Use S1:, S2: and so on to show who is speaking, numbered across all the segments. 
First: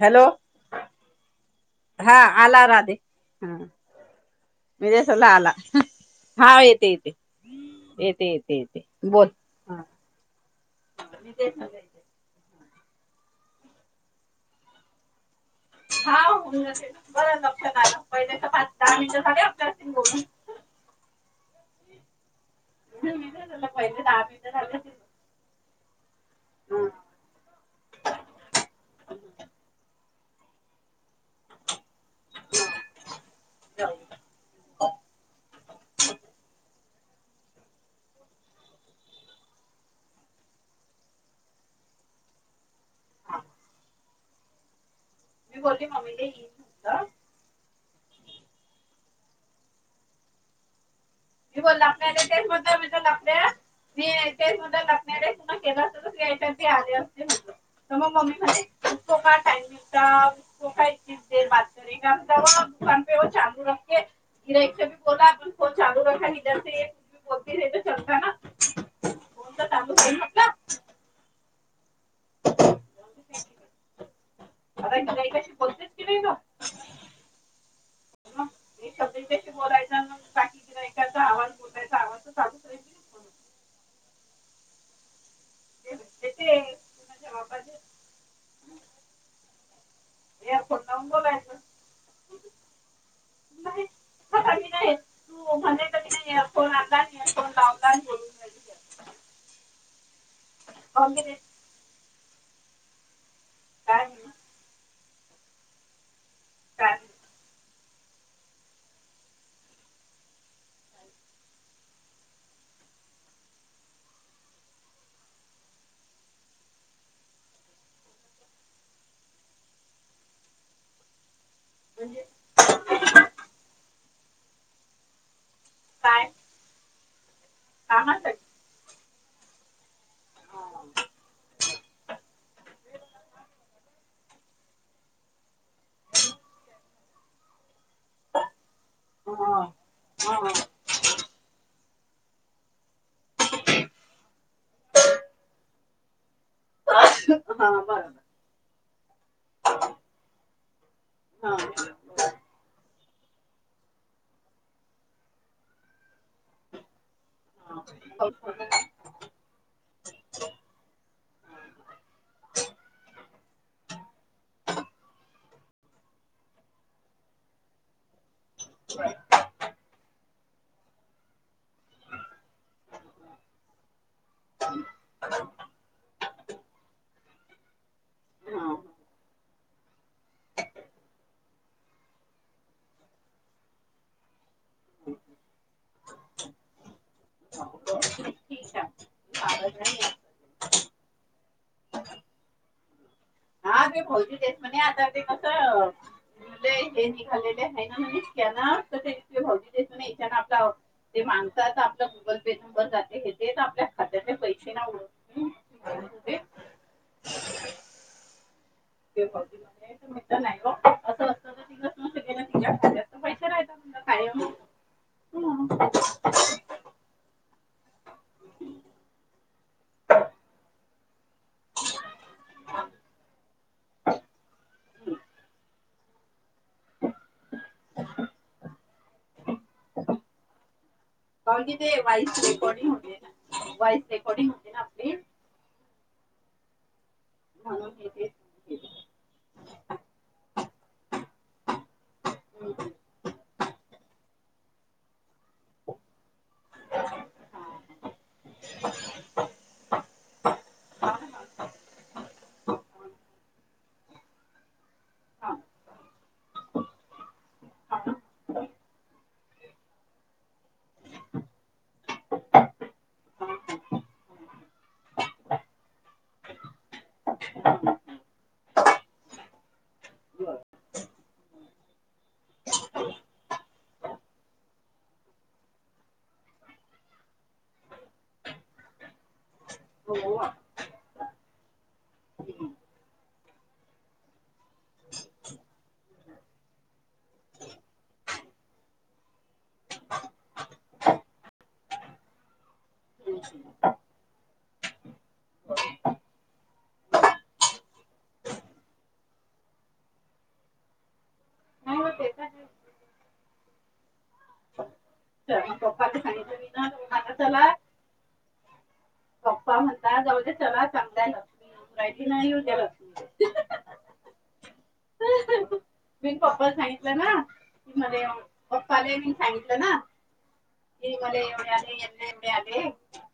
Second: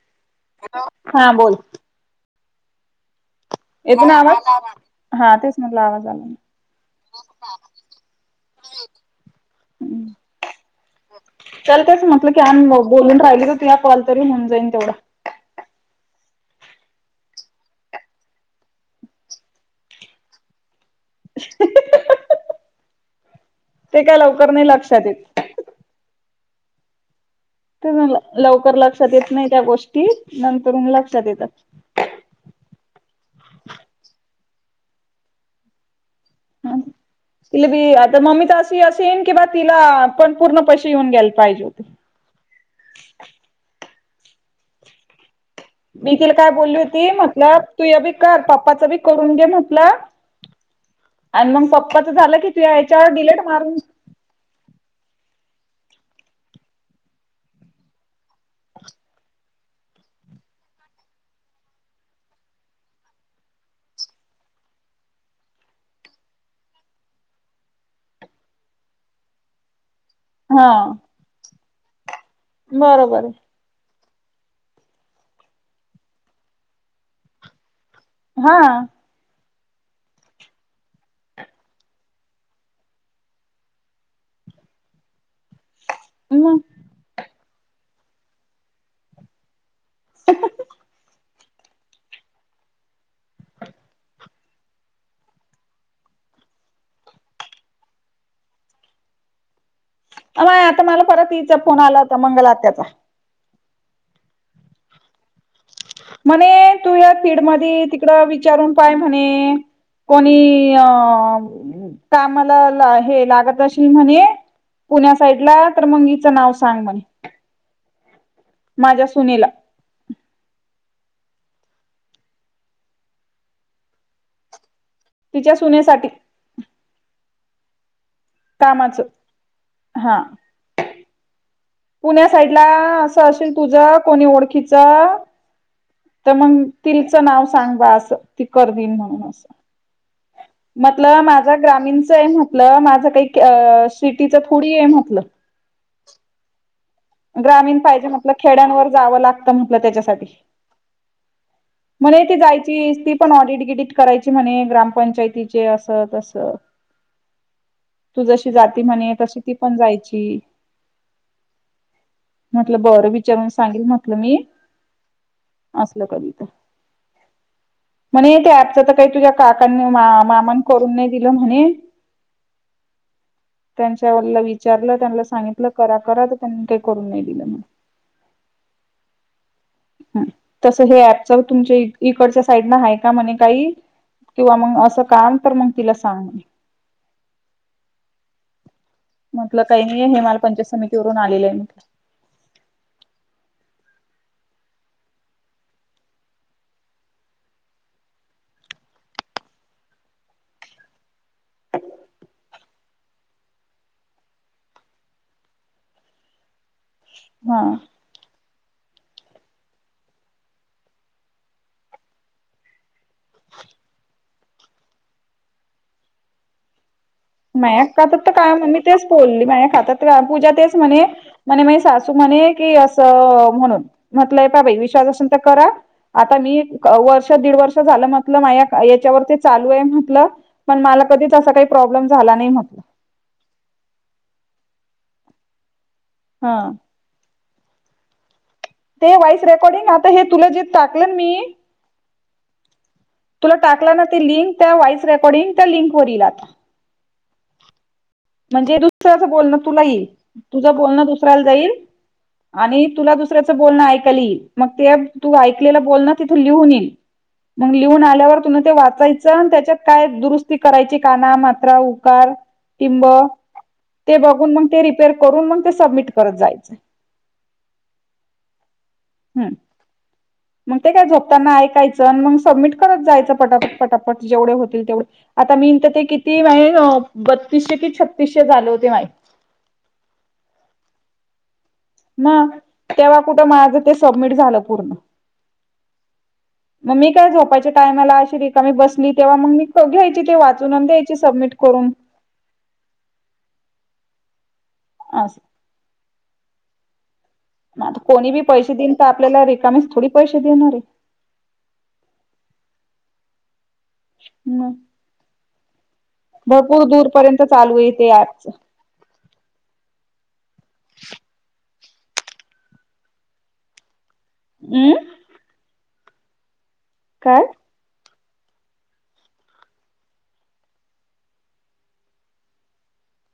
S1: Hello
S2: हा बोल
S1: हा आला राधे हा
S2: येतो ना आवाज
S1: म्हजे सला
S2: हा
S1: आला
S2: तेच म्हटलं आवाज आला
S1: हा येते येते येत येत येत ब
S2: नाही. चल तेच म्हटल की बोलून राहिली तर त या कॉल तरी होऊन जाईन तेवढा
S1: हा होेल बरं लक्षात आलं पहिल्या तर पा दहा मिट झा आपल्या बोलून
S2: [inaudible]
S1: मी पहिले
S2: ते काय
S1: दहा मिनिटं
S2: लवकर नाही
S1: झाले
S2: लक्षात येत
S1: मी
S2: तर लवकर लक्षात येत नाही त्या गोष्टी नंतर लक्षात येतात
S1: ह
S2: ति बी आता मम्मी तर अशी असं येईन कि बा तिला पण पूर्ण पैसे येऊन ग्यायला पाहिजे होते [inaudible]
S1: बोलली
S2: मी
S1: मम्मीला
S2: तिला काय
S1: येईल
S2: बोलली
S1: म्हटलं
S2: होती मतलब तूया बी कर पाप्पाच बी करून घे म्हटलं आणि
S1: मी
S2: मग
S1: ब
S2: पप्पाच
S1: लाणार
S2: झालं
S1: तेच
S2: की
S1: म
S2: तुझ्या
S1: म्ह मी
S2: याच्यावर डिलेट मारून
S1: तेच ला के या आले होत तर मग मम्मी म्हणे तो काय टाइम दिघता तो काय इतकीच देर बात करे का मग ूे गि इछ बोला आपण चालू दारूर् बती तर चताा ना होत त
S2: हा बरोबर आहे
S1: आता गयकाशी बोलते की नाही ग
S2: हा
S1: बोयचा बाकी एचा आवाज बलायचा आवाज तर चालूच राय ते
S2: हम
S1: कुणाच्या बापाचे एरपटंग का नाही आता कोण आता नाही कोण लावला बून
S2: अय आता मला
S1: की
S2: परत
S1: ते
S2: इचा फोन आला होता मंगल आ त्याचा
S1: काय
S2: म्हणे तू
S1: काय
S2: या फीड मध्ये तिकड विचारून पाय म्हणे कोणी अ कामाला हे लागत असेल म्हणे पुण्या साईडला तर मग हचं नाव सांग म्हणे माझ्या सुनेला
S1: म्हणजे
S2: तिच्या सुनेसाठी
S1: ह ह ताई
S2: कामाचं हा पुण्या साइड ला असं असेल तुझ कोणी ओळखीच तर मग तीलच नाव सांगबा ती करदिन म्हणून अस म्हण्टलं माझं ग्रामीण कसंय म्हटल माझ काही शेतीच थोडीहाय म्हटलं
S1: हा
S2: ग्रामीण
S1: बरोबर
S2: पाहिजे म्हटलं खेड्यांवर जावं लागतं म्हटलं त्याच्यासाठी
S1: हा
S2: म्हणे ते जायच ती पण ऑडिट गिडीट करायची म्हणे ग्रामपंचायतीचे अस तस तू जशी जाती म्हणे तशी ती पण जायची म्हटलं बरं विचारून सांगेल म्हटलं मी असलं कधी तर म्हणे त्या च तर काही तुझ्या काकांनी मा मामाांने करून नाही दिलं म्हणे त्यांच्या वरं ला विचारलं त्यांला सांगितलं करा, करा, ते करून नाही दिल म्हणे तस हे ऍपच तुमच्या इकडच्या साईड न आहे का म्हणे काही किंवा मग असं कान तर मग तिला सांग
S1: ठीक आहे
S2: [inaudible] म्हटलं
S1: आवाज
S2: काही
S1: नाही येत.
S2: नियम आहे, माला पंचायत समितीवरून आलेलं आहे मी
S1: [unintelligible] ते हे निघालेले आहे ना म्हने, त्यांना तर ते भावजी देत नाही त्यांना आप आ आ आप गुगल पे नंर जाते हे ते आपल्या खात्याले पैसे ना [unintelligible]
S2: हा!
S1: मित नाही हो असं असत तर तू शके ति पै नाही [unintelligible] [unintelligible]
S2: माया खातात तर काय म्हण मी तेच बोलली माया खातात का पूजा तेच म्हणे म्हणे म सासू म्हणे की असं, म्हणून म्हटलंय हे पहा बाई विष असतर करा, आता नीट वर्ष दीड वर्ष झालं म्हंटल माया याच्यावर चालू आहे म्हटल पण माला कधी अस का
S1: काऊन की ते
S2: प्रॉब्लेम झाला
S1: व्हॉइस
S2: नाही म्हटलं
S1: रेकॉर्डिंग ना वॉइस रेकॉर्डिंग होते ना आपली
S2: हा!
S1: म्हणून हे ते
S2: ते व्हॉईस रेकॉर्डिंग आता हे तुला जे टाकलं मी
S1: ह [unintelligible]
S2: तुला टाकला ना ते लिंक, त्या व्हॉइस रेकॉर्डिंग त्या लिंकवरील येईल आता म्हणजे दुसर्याच बोलणं तुला येईल, तुझं बोलणं दुसऱ्याला जाईल आणि तुला दुसऱ्याचं बोलणं ऐकायला यील मग ते तू ऐकलेला बोल ना तिथ लिहून यील लिहून आल्यावर तुन ते वाचायचं, त्याच्यात काय दुरुस्ती करायची काना मात्रा उकार टिम्ब ते बघून मग ते रिपेअर करून, मग ते सबमिट करत जायचं
S1: [inaudible]
S2: [inaudible] मग ते काय झोपताना ऐकायचं आण मंग सबमिट करत जायचं पटापट, पटापट, जेवढे होतील तेवढे आता मी त ते किती माये बत्तीसशे की छत्तीसशे झाले होते माये
S1: हो [inaudible]
S2: ना तेव्हा कुठं माझं ते सबमिट झालं पूर्ण म मी काय झोपाच्या टाइमला अशी रिकामी बसली तेव्हा मग मी घ्यायची ते वाचून न द्यायची सबमिट करु हो! [unintelligible]
S1: ह् [unintelligible]
S2: अस आता कोणी बी पैसे देईन, त आपल्याला रिकामीेस थोडी पैसे देणार आहे
S1: नाही व ते त आहे
S2: मं!
S1: च [unintelligible]
S2: भरपूर दूरपर्यंत चालू येते आजच
S1: पप्पा म्हणता जाऊ स चांगाय राहि नाहीद्या [unintelligible]
S2: ऊ!
S1: मी पप्पाला सांगितलं ना
S2: काय?
S1: की म्हणे पप्पाला मी सांगितलं एल्ले आली [unintelligible]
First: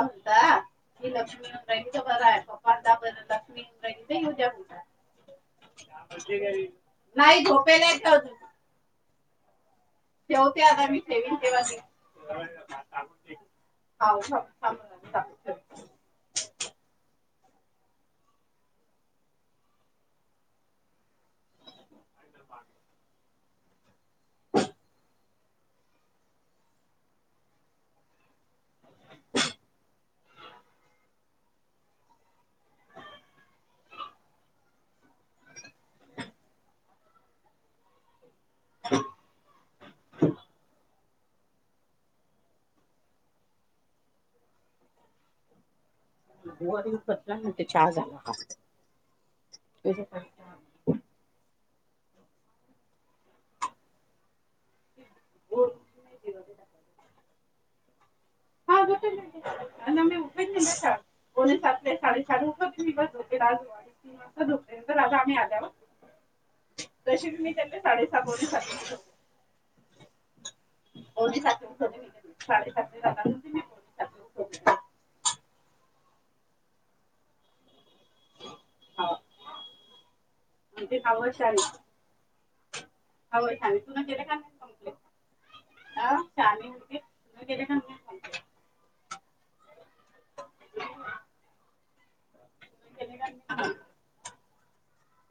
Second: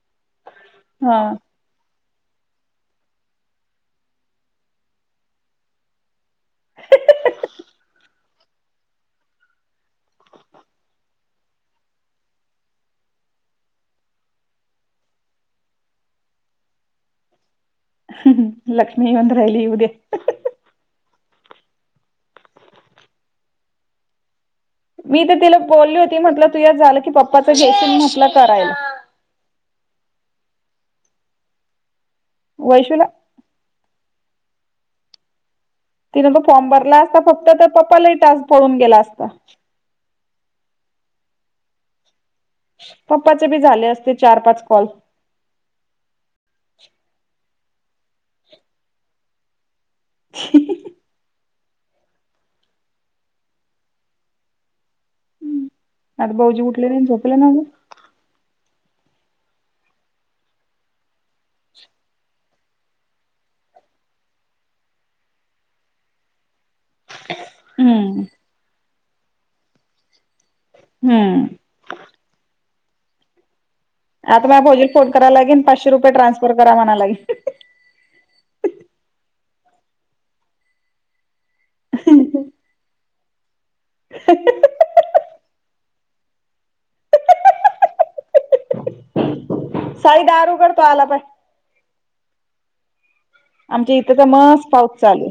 S1: म्हणता की
S2: हा!
S1: लक्ष्मी येऊन राहिली तर बरं आहे पप्पा म्हणता बरं लक्ष्मी येऊन राहिली तर येऊ द्या म्हणता नाही झोपेल ये त्यो अजून ठेवते आता मी ठेवीन तेवा ती ह ह ह [unintelligible]
S2: हूं लक्ष्मी येऊन राहिली येऊ दया मी तर तिला बोलली होती म्हटलं तू यात झालं की पप्पाच जेसम म्हटलं करायल वैशूला तिनें तो फॉर्म भरला असता फक्त पप्पा लईटास पडून गेला असता पप्पाचे बी झाले असते चार पाच कॉल
S1: गुवारी पतला ना ते चहा झाला हा
S2: हम् आता भाहऊजी उठलेली झोपलं नाझं
S1: नम्े उपय निमष एकोणीसातले साडेसात वार्ष दिवस होते राजू आणि तीन वाजता ध होते राजा आम्ही आल्यावर जसे त मी त्यांनी साडेसहा
S2: हम्म
S1: वज सात ोडी
S2: हम्म
S1: सा सात ला
S2: आता म भोजी फोन कराव लागेल पाचशे रुपये ट्रान्सफर करा म्हणा लागेल
S1: ह म्हणजे काम
S2: हम्
S1: ह अ चाले होते तुम्ही ग
S2: साई दार उघड तो आला पाय
S1: तुन केले का नाही
S2: आमच्या इथचा मस् पाऊस चाले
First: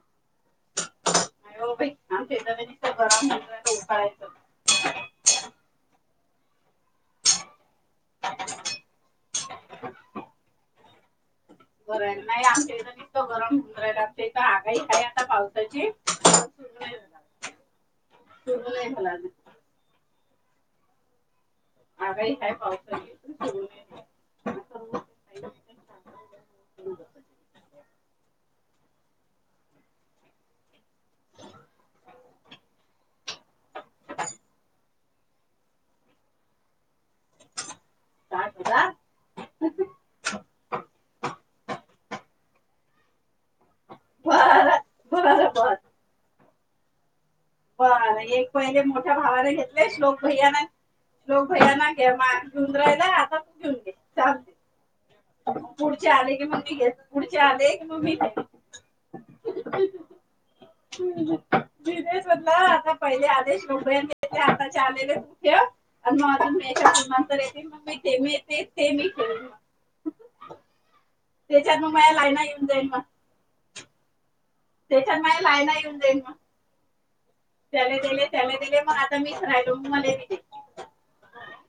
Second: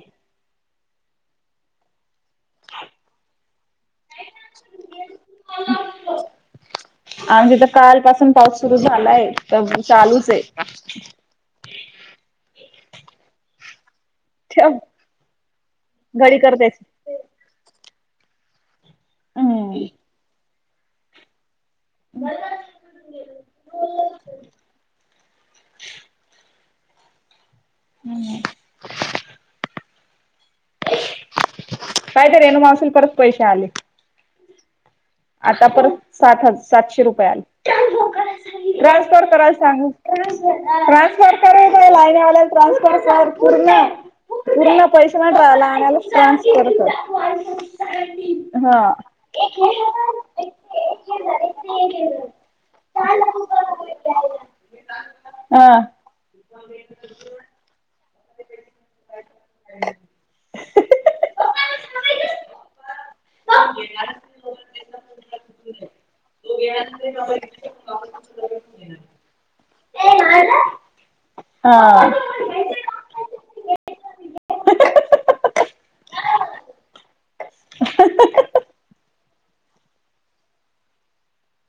S1: अे होछ ब उायचं
S2: आणिजथ काल पासून पाऊस सुरू झालाय तर चालूच आहे
S1: बरं आहे नाही आ तितकं गरम होय
S2: ठेव
S1: आगाई का आता पावसाची
S2: घडी करतेच
S1: सुरव तलालाज
S2: हम्म
S1: आगाही ह पावसाळी
S2: हम् कायत रेनु मावशीला परत पैसे आले आता परत सात हजार सातशे रुपये आले
S1: चार हजार,
S2: ट्रान्सफर करायला सांगू ट्रान्सफर यय लाईनवाल्याला ट्रान्सफर सर पूर्ण
S1: बर
S2: पूर्ण पैसे नाही
S1: बर
S2: टला
S1: बर
S2: आणाला ट्रान्स करतो
S1: बर एक महिले मोठ्या भावाने घेतले श्लोक भैयाना लोक भैयाना घ्या मा घेऊन राहिला आता तू घेऊन घे चालते
S2: हा
S1: पुढचे आले की मग त घे पुढचे आले वि
S2: [inaudible]
S1: हिले आदेशो आता आलेलेन्मांतर ते ते ते ख
S2: ते म
S1: त्याच्यातन माझ्या लाईना येऊन जाईन मग त्याच्यात माझ लायना येऊन जाईन मग चले दिले चले दिले मग आता मीच राहिलो मला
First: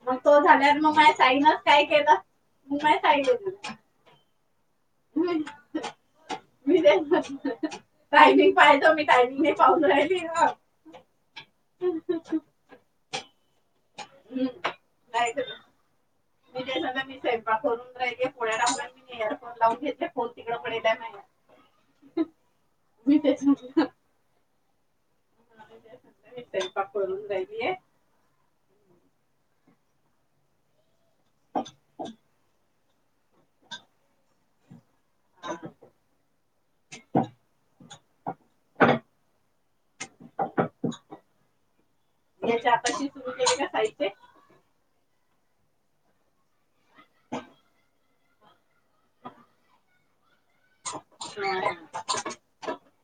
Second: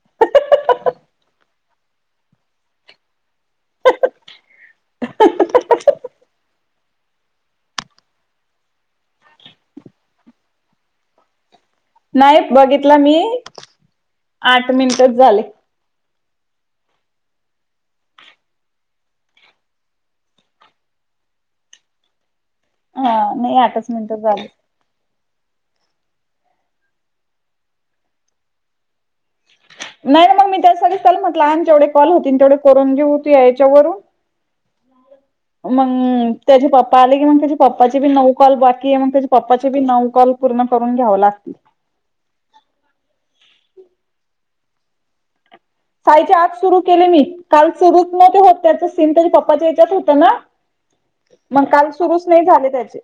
S1: मग तो झाल्या मग माय सईन काय केलं मग माय सगलं झा ह मी टायमिंग पाहितो मी टायमिंग नाही पाहून राहिली ना
S2: नाही बघितलं मी आठ मिनिटच
S1: नाही
S2: झाले
S1: मी जसना मी स्वयंपा करून राहिे पुढत मी लावून घेते फोन तिकडं पडेला नाही
S2: [inaudible]
S1: मी
S2: नाही आठच मिनिटच झाल
S1: पाकडून जाली आहे
S2: नाही ना मग मी ते सग ल म्हट लहान जेवढे कॉल होती तेवढे करून घेऊ तू या याच्यावरून ह मग त्याचे पप्पा आले की मग त्याच्या पप्पाचे बी नऊ कॉल बाकी आहे मग त्याच्या पप्पाचे बी नऊ कॉल पूर्ण करून घ्याव लागतील
S1: याच्या आातशी सुरू केली का खायचे
S2: साईच्या आत सुरू केले मी काल सुरूत न ते होत त्याच सीम त्याच्या पप्पाच्या याच्यात होत ना मग काल सुरुच नाही झाले त्याचे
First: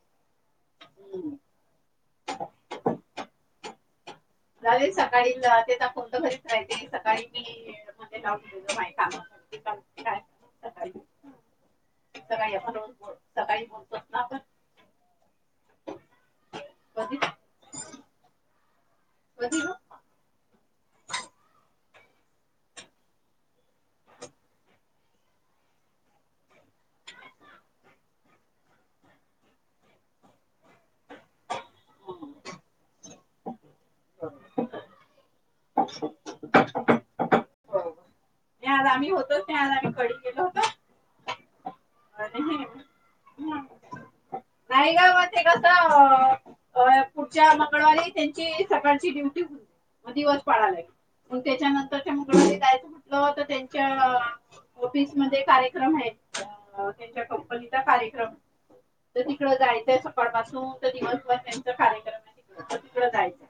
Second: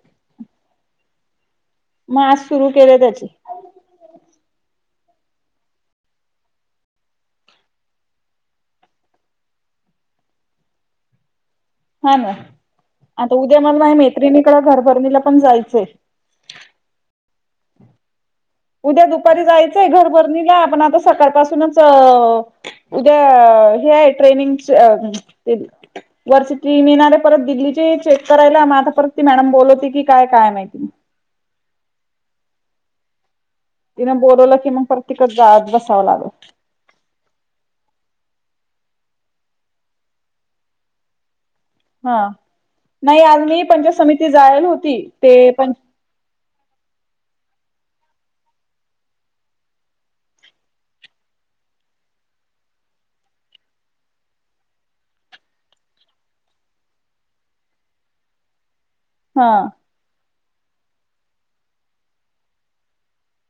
S2: मस सुरू केले त्याची
S1: अर सकाळी ते फो तर घरीच राहिते सकाळी मी मध्ये मा का काय
S2: हा ना
S1: सकाळी आपण रोज बोल
S2: आता उद्या
S1: सकाळी
S2: मला नाही
S1: बोलतोच ना आपण
S2: मैत्रिणीकडे घरभरणीला पण जायचंय
S1: कध
S2: उद्या दुपारी जायचंय घरभरणीला आपण आता सकाळपासूनच उद्या हे आहे ट्रेनिंग वर्सिटी मि येणारे परत दिल्लीचे चेक करायला आता परत ती मॅडम बोलवते की काय काय माहिती [inaudible]
S1: होम
S2: तिनं बोलवलं की मग प्र्यिकच गाळात बसावं लागल
S1: ते आज आम्ही होतो ते आज आम्ही कडी केेलो होत
S2: हा नाही आज मी पंचायत समिती जायला
S1: नाही
S2: होती
S1: ग मग
S2: ते पंच
S1: च्या मंगळवारी त्यांची सकाळची ड्युटी होती मग दिवस पाडय लागल म त्याच्या नंतरच्या मुमध्ये जायचं आता त्यांच्या ऑफिस मध्ये कार्यक्रम आहेत त्यांच्या कप्पलीचा कार्यक्रम तर
S2: हा
S1: तिकड जायचंय स दिवसभर त्यांचा कार्यक्रम आहे त तिकड जायचं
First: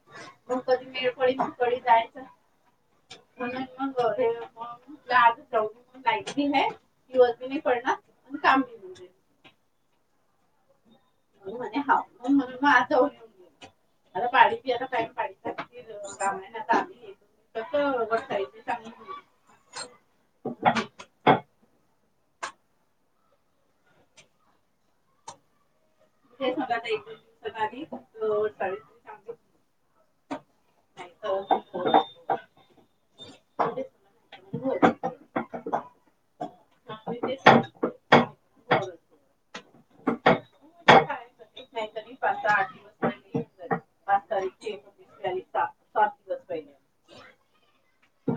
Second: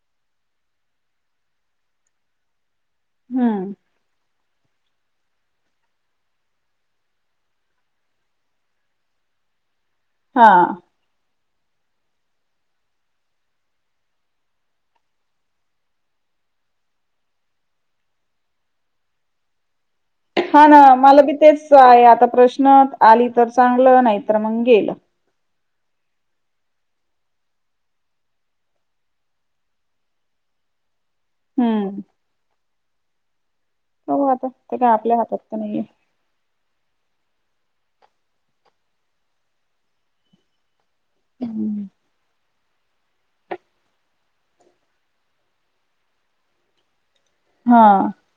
S1: मग कधी मेळकळीकळी जायचं म्हणून
S2: हम्म.
S1: मग हे आज प्रॉब्लेम लाली दिवसी नाही पडणार काम होऊन जाईल.
S2: हा.
S1: म्हण म्हणे म्हा,, म्हणून मग आज उूने आता पाणी आता काम पा. कस वता चांगली का?
S2: हा ना,, मला बी तेच ऽआहे आताऽ प्रश्न, आली तर चांगलं, नाही तरर मग गेलं, ऽऽ
S1: हेतः एको दिवसात आली सांगतेऽऽ
S2: हम्म, हो, आता ते काय?
S1: होय.
S2: आपल्या हातात तर नाहीयेऽऽ
S1: [unintelligible]
S2: हम्म,
S1: पाच सहा आठ दिवस पहिले येऊन जाईल. पाच तारीखची एकोणतीस मिळाली सात सात दिवस पहिले
S2: हा,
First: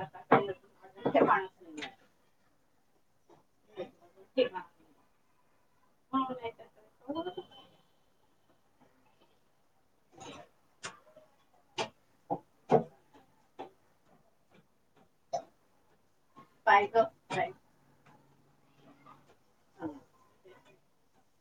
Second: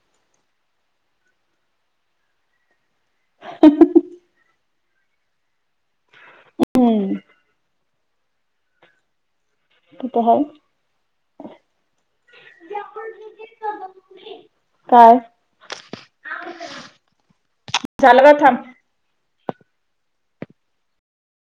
S1: आता काही अजून ठिकाणच नाहीये.
S2: [unintelligible]
S1: ठिकाण नाही. मग नाहीतर
S2: हम्म,
S1: काय?
S2: तित हाय. काय?
S1: पाय ग,, पाय.
S2: झालं का, थांब.
S1: हा.